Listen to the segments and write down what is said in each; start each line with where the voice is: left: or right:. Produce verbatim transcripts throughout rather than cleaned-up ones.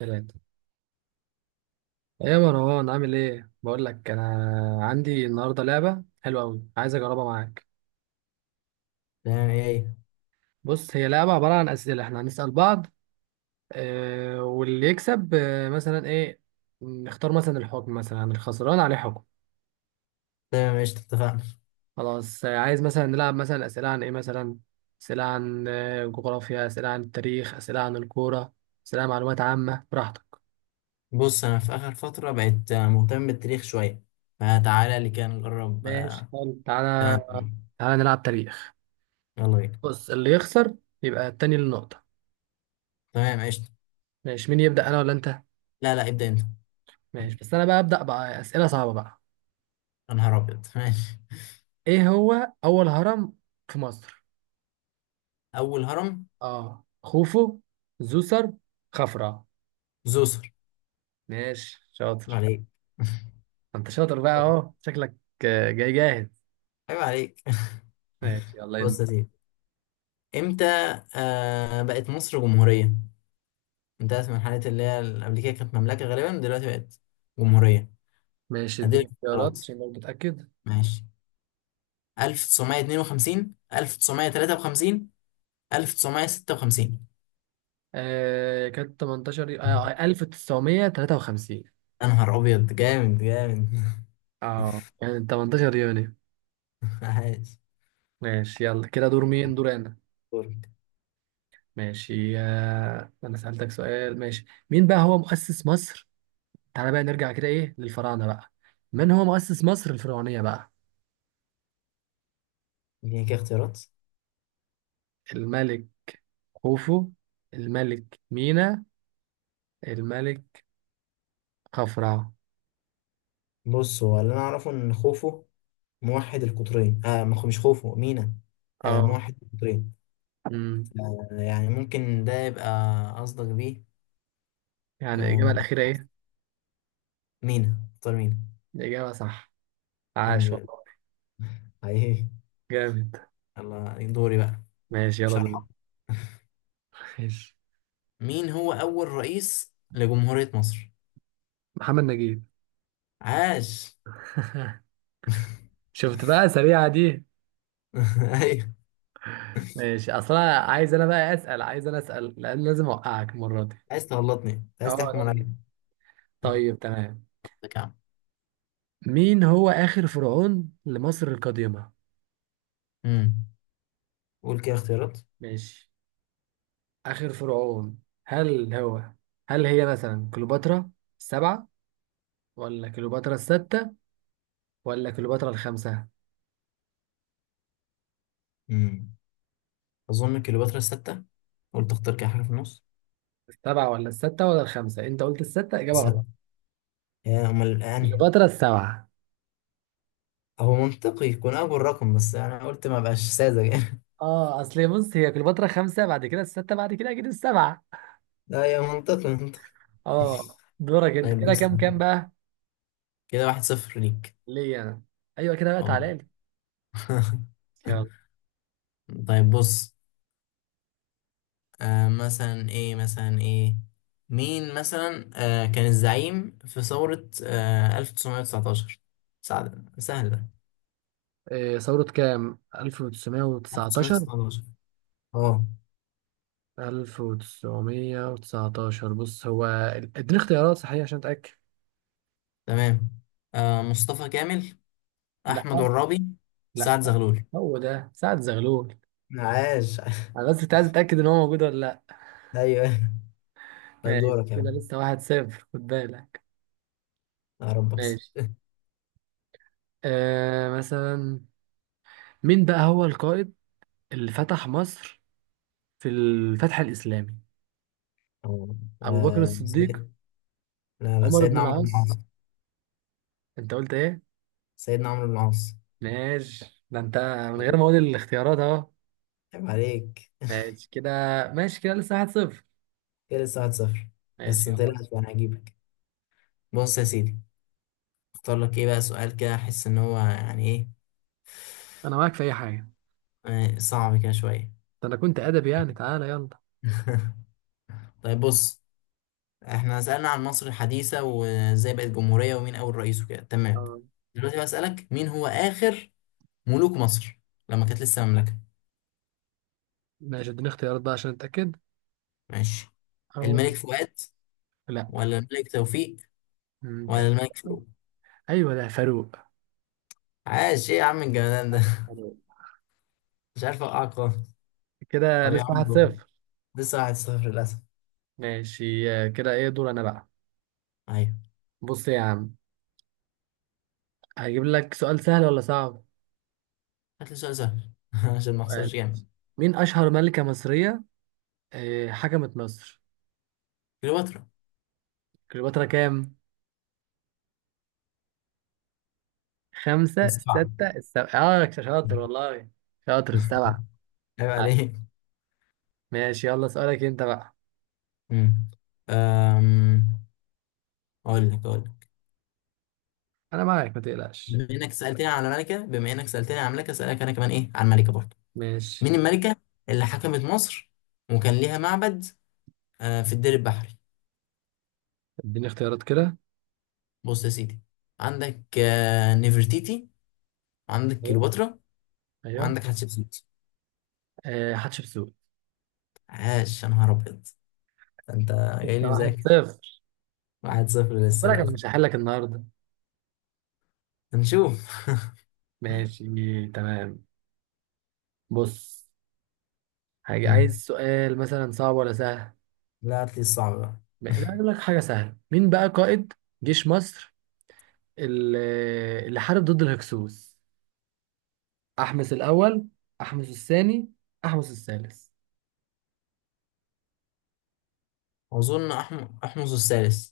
right: ثلاثة. يا مروان، عامل ايه؟ بقول لك انا عندي النهارده لعبة حلوة أوي، عايز اجربها معاك.
left: تمام ايه.
right: بص، هي لعبة عبارة عن أسئلة احنا هنسأل بعض. اه، واللي يكسب اه، مثلا ايه. نختار مثلا الحكم، مثلا الخسران عليه حكم.
left: تمام، ايش اتفقنا؟
right: خلاص. آه، عايز مثلا نلعب مثلا أسئلة عن ايه مثلا؟ أسئلة عن آه، جغرافيا، أسئلة عن التاريخ، أسئلة عن الكورة، أسئلة عن معلومات عامة، براحتك.
left: بص، انا في اخر فترة بقيت آه، مهتم بالتاريخ شوية، فتعالى اللي كان نقرب
right: ماشي،
left: آه،
right: حلو،
left: كلام
right: تعالى.
left: تاني.
right: تعالى نلعب تاريخ.
left: يلا بينا.
right: بص، اللي يخسر يبقى التاني للنقطة.
left: تمام ايش.
right: ماشي، مين يبدأ، أنا ولا أنت؟
left: لا لا، ابدأ انت.
right: ماشي، بس أنا بقى أبدأ بقى أسئلة صعبة بقى.
left: يا نهار ابيض، ماشي.
right: إيه هو أول هرم في مصر؟
left: اول هرم؟
right: آه، خوفو، زوسر، خفرع؟
left: زوسر.
right: ماشي
left: عيب
right: شاطر.
left: عليك.
right: أنت شاطر بقى أهو، شكلك آه، جاي جاهز.
left: عيب عليك.
right: ماشي يلا
left: بص
right: أنت.
left: يا سيدي، امتى آه بقت مصر جمهورية؟ انتهت من حالة اللي هي ال- قبل كده كانت مملكة، غالبا دلوقتي بقت جمهورية.
right: ماشي، اديني
left: هديلك
right: اختيارات
left: اختيارات.
right: عشان برضه أتأكد.
left: ماشي، ألف وتسعمية واتنين وخمسين، ألف وتسعمية وتلاته وخمسين، ألف وتسعمية وستة وخمسين.
right: آه كانت ثمنتاشر يو- آه ألف وتسعمية وتلاتة وخمسين.
left: يا نهار أبيض، جامد جامد.
right: آه يعني ثمنتاشر يونيو.
left: عاش.
right: ماشي يلا، كده دور مين؟ دور أنا.
left: دورك.
right: ماشي، آه أنا سألتك سؤال. ماشي، مين بقى هو مؤسس مصر؟ تعالى بقى نرجع كده ايه للفراعنه بقى. من هو مؤسس مصر الفرعونيه بقى؟
left: اديني كده اختيارات.
right: الملك خوفو، الملك مينا، الملك خفرع؟
left: بص، هو اللي أنا أعرفه إن خوفو موحد القطرين. آه مخ- مش خوفو، مينا. آه
right: اه.
left: موحد القطرين.
right: امم.
left: آه يعني ممكن ده يبقى قصدك بيه.
right: يعني
left: آه
right: الاجابه
left: م-
right: الاخيره ايه؟
left: مينا. قطر مينا.
right: الاجابه صح.
left: الحمد
right: عاش
left: لله،
right: والله.
left: حقيقي.
right: جامد.
left: يلا دوري بقى،
right: ماشي
left: مش
right: يلا دول.
left: هرحم.
right: ماشي،
left: مين هو أول رئيس لجمهورية مصر؟
right: محمد نجيب.
left: عاش.
right: شفت بقى سريعه دي.
left: ايوه.
right: ماشي، اصلا عايز انا بقى اسال، عايز انا اسال، لان لازم اوقعك المره دي.
left: عايز تغلطني، عايز
right: اه
left: تحكم
right: لازم.
left: عليا؟
right: طيب تمام.
left: لك يا عم.
right: مين هو اخر فرعون لمصر القديمه؟
left: امم قول كده اختيارات.
right: ماشي، آخر فرعون، هل هو هل هي مثلا كليوباترا السبعة، ولا كليوباترا الستة، ولا كليوباترا الخمسة؟
left: امم اظن كليوباترا الستة. قلت اختار كده حاجه في النص.
right: السبعة ولا الستة ولا الخمسة؟ أنت قلت الستة، إجابة
left: ستة،
right: غلط.
left: يا امال يعني.
right: كليوباترا السبعة.
left: هو منطقي يكون اول رقم، بس انا قلت ما بقاش ساذج يعني.
right: اه، اصل بص هي كليوباترا خمسة، بعد كده الستة، بعد كده أكيد السبعة.
left: لا يا، منطقي منطقي.
right: اه دورك أنت،
left: طيب
right: كده
left: بص،
right: كام كام بقى؟
left: كده واحد صفر ليك.
right: ليا أنا. أيوه، كده بقى
left: اه.
right: تعالى لي. يلا.
left: طيب بص، آه مثلا ايه مثلا ايه مين مثلا آه كان الزعيم في ثورة آه ألف وتسعمية وتسعتاشر؟ سعد سهل ده.
right: إيه ثورة كام، ألف وتسعمية وتسعتاشر؟
left: ألف وتسعمية وتسعتاشر، اه.
right: ألف وتسعمية وتسعتاشر بص هو، اديني اختيارات صحيح عشان أتأكد.
left: تمام، آه مصطفى كامل،
right: لا،
left: أحمد عرابي،
right: لا،
left: سعد زغلول.
right: هو ده سعد زغلول.
left: عاش.
right: انا بس كنت عايز اتاكد ان هو موجود ولا لا.
left: ايوه، طيب
right: ماشي،
left: دورك يا
right: كده
left: عم.
right: لسه واحد صفر، خد بالك.
left: يا رب اكسب.
right: ماشي، آه مثلا، مين بقى هو القائد اللي فتح مصر في الفتح الاسلامي؟
left: آه،
right: ابو بكر
left: آه،
right: الصديق؟
left: سيد... لا لا،
right: عمر بن
left: سيدنا عمرو بن العاص.
right: العاص؟ انت قلت ايه؟
left: سيدنا عمرو بن العاص.
right: ماشي ده انت، من غير ما
left: عيب
right: اقول الاختيارات اهو.
left: عليك.
right: ماشي كده. ماشي كده لسه واحد صفر.
left: كده لسه واحد صفر. بس
right: ماشي
left: انت، لا
right: يلا.
left: انا هجيبك. بص يا سيدي، اختار لك ايه بقى سؤال؟ كده احس ان هو يعني ايه،
right: انا معاك في اي حاجه.
left: آه، صعب كده شوية.
right: ده انا كنت ادبي يعني، تعالى يلا.
left: طيب بص، احنا سألنا عن مصر الحديثة، وازاي بقت جمهورية، ومين اول رئيس، وكده تمام.
right: آه،
left: دلوقتي بسألك، مين هو اخر ملوك مصر لما كانت لسه مملكة؟
right: ماشي، اديني اختيارات بقى عشان اتاكد.
left: ماشي. الملك
right: أول.
left: فؤاد؟
right: لا.
left: ولا الملك توفيق؟
right: مم،
left: ولا
right: تقريبا.
left: الملك فاروق؟
right: ايوه ده فاروق.
left: عاش، ايه يا عم الجمدان ده.
right: حلو.
left: مش عارف اوقعك خالص.
right: كده
left: طب يا
right: لسه
left: عم
right: واحد
left: دور.
right: صفر
left: لسه واحد صفر للاسف.
right: ماشي آه، كده ايه دور انا بقى؟
left: ايوه،
right: بص يا عم، هجيب لك سؤال سهل ولا صعب؟
left: هات لي سؤال سهل عشان ما
right: سؤال.
left: اخسرش جامد.
right: مين اشهر ملكة مصرية آه، حكمت مصر؟
left: كليوباترا
right: كليوباترا كام؟ خمسة،
left: السبعة.
right: ستة، السبعة؟ اه شاطر والله، شاطر السبعة.
left: عيب
right: عاش.
left: عليك.
right: ماشي يلا، سؤالك انت بقى.
left: مم. أم... أقول لك أقول لك
right: انا معاك ما تقلقش.
left: بما إنك سألتني عن الملكة بما إنك سألتني عن الملكة، أسألك أنا كمان إيه عن الملكة برضه.
right: ماشي،
left: مين الملكة اللي حكمت مصر وكان ليها معبد آه في الدير البحري؟
right: اديني اختيارات كده.
left: بص يا سيدي، عندك آه نفرتيتي، وعندك
right: ايوه،
left: كليوباترا،
right: ايوه،
left: وعندك حتشبسوت.
right: آه، حتشبسوت.
left: عاش، يا نهار أبيض، ده أنت جاي
right: انت
left: لي
right: واحد
left: مذاكر.
right: صفر
left: واحد صفر
right: خد
left: لسه
right: بالك انا
left: للأسف.
right: مش هحلك النهارده.
left: هنشوف.
right: ماشي تمام. بص، حاجة،
left: مم.
right: عايز سؤال مثلا صعب ولا سهل؟
left: لا، هات لي الصعب بقى.
right: م- لا اقول لك حاجة سهلة. مين بقى قائد جيش مصر اللي اللي حارب ضد الهكسوس؟ أحمس الأول، أحمس الثاني، أحمس الثالث؟
left: أظن أحمس أحمس الثالث.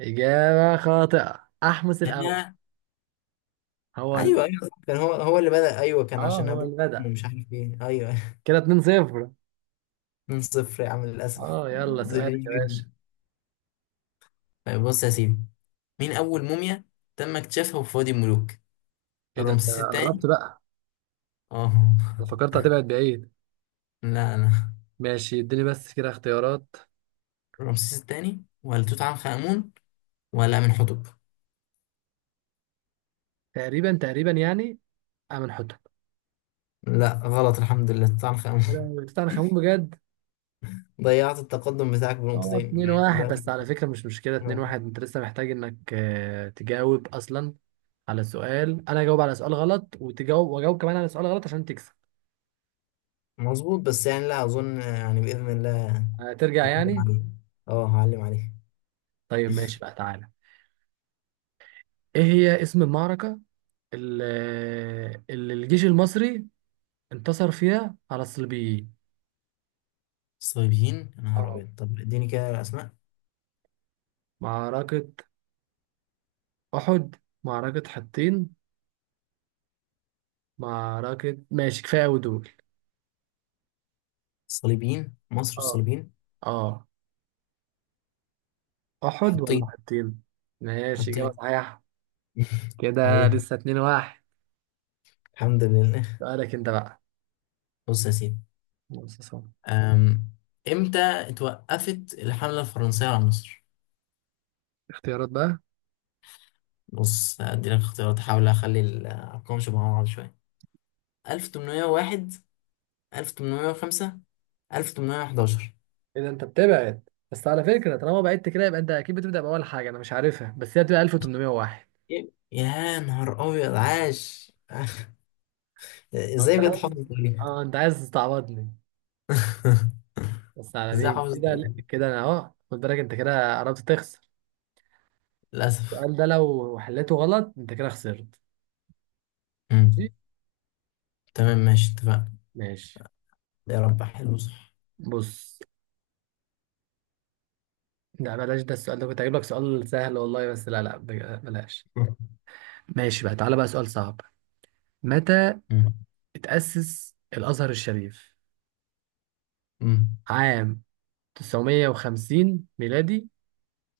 right: إجابة خاطئة، أحمس الأول.
left: ياه،
right: هو ال...
left: ايوه ايوه صح، كان هو هو اللي بدأ، ايوه كان
right: اه
left: عشان
right: هو
left: ابوه
right: اللي بدأ.
left: مش عارف ايه، ايوه.
right: كده اتنين صفر.
left: من صفر يا عم للاسف.
right: اه يلا سؤالك
left: ذلني
right: يا باشا.
left: جدا. طيب بص يا سيدي، مين اول موميا تم اكتشافها في وادي الملوك؟
right: ايه ده انت
left: رمسيس
right: قربت
left: الثاني.
right: بقى.
left: اه.
right: انا فكرت هتبعد بعيد.
left: لا لا،
right: ماشي اديني بس كده اختيارات.
left: رمسيس الثاني ولا توت عنخ امون ولا امين حتب؟
right: تقريبا، تقريبا يعني. أمن حتمي.
left: لا غلط، الحمد لله، توت عنخ امون.
right: يا لهوي، توت عنخ امون بجد.
left: ضيعت التقدم بتاعك
right: اه اه،
left: بنقطتين.
right: اتنين واحد،
left: دلوقتي
right: بس على فكره مش مشكله، اتنين واحد انت لسه محتاج انك آه، تجاوب اصلا على سؤال، انا اجاوب على سؤال غلط، وتجاوب واجاوب كمان على سؤال غلط عشان تكسب.
left: مظبوط، بس يعني لا اظن، يعني باذن الله
right: هترجع
left: هعلم
right: يعني.
left: عليه اه هعلم عليه.
right: طيب ماشي بقى، تعالى. ايه هي اسم المعركه اللي, اللي الجيش المصري انتصر فيها على الصليبيين؟
left: الصليبيين، يا نهار
right: اه،
left: أبيض، طب اديني كده أسماء.
right: معركه احد، معركه حطين، معركه، ماشي كفايه قوي دول.
left: الصليبيين، مصر
right: اه،
left: والصليبيين.
right: اه، احد ولا
left: حطين.
right: حطين؟ ماشي، اجابه
left: حطين.
right: صحيحه. كده
left: عليه
right: لسه اتنين واحد.
left: الحمد لله.
right: سؤالك انت بقى.
left: بص يا سيدي،
right: بص يا صاحبي.
left: أم، إمتى اتوقفت الحملة الفرنسية على مصر؟
right: اختيارات بقى.
left: بص، أدي لك اختيارات، أحاول أخلي الأرقام شبه بعض شوية. ألف وتمنمية وواحد، ألف وتمنمية وخمسة، ألف وتمنمية وحداشر.
right: اذا انت بتبعد، بس على فكرة طالما بعدت كده، يبقى انت اكيد بتبدأ بأول حاجة انا مش عارفها، بس هي بتبقى ألف وتمنمية وواحد.
left: يا يا نهار أبيض، عاش.
right: اه انت
left: إزاي بجد
right: عايز
left: حافظ التاريخ؟
right: اه انت عايز تستعبطني. بس على
left: إزاي
right: مين
left: حافظ
right: كده؟
left: التاريخ؟
right: لا، كده انا اهو، خد بالك انت كده قربت تخسر.
left: للأسف.
right: السؤال ده لو حليته غلط انت كده خسرت. ماشي.
left: مم. تمام، ماشي، اتفقنا.
right: ماشي.
left: يا رب حلو، صح.
right: بص، لا بلاش، ده السؤال ده، كنت هجيب لك سؤال سهل والله، بس لا، لا، بج- بلاش. ماشي بقى، تعالى بقى سؤال صعب. متى
left: مم.
right: اتأسس الأزهر الشريف؟
left: مم.
right: عام تسعمية وخمسين ميلادي،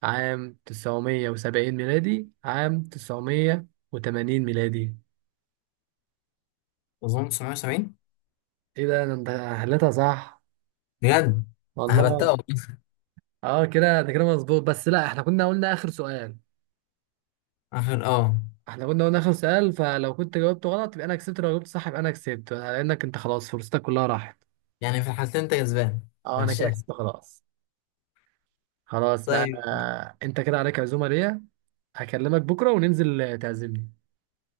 right: عام تسعمية وسبعين ميلادي، عام تسعمية وتمانين ميلادي؟
left: اظن تسعمية وسبعين.
right: ايه ده انا، انت حليتها صح.
left: بجد. هبتها
right: والله.
left: والله.
right: اه كده ده كده مظبوط، بس لا، احنا كنا قلنا اخر سؤال.
left: اخر، اه.
right: احنا كنا قلنا اخر سؤال فلو كنت جاوبته غلط يبقى انا كسبت، لو جاوبت صح يبقى انا كسبت، لانك انت خلاص فرصتك كلها راحت.
left: يعني في الحالتين انت كسبان؟
right: اه انا كده
left: غشاش.
right: كسبت خلاص. خلاص بقى.
left: طيب.
right: انت كده عليك عزومة ليا، هكلمك بكرة وننزل تعزمني.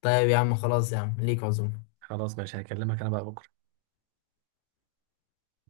left: طيب يا عم، خلاص، يا عم ليك عزومه.
right: خلاص ماشي، هكلمك انا بقى بكرة.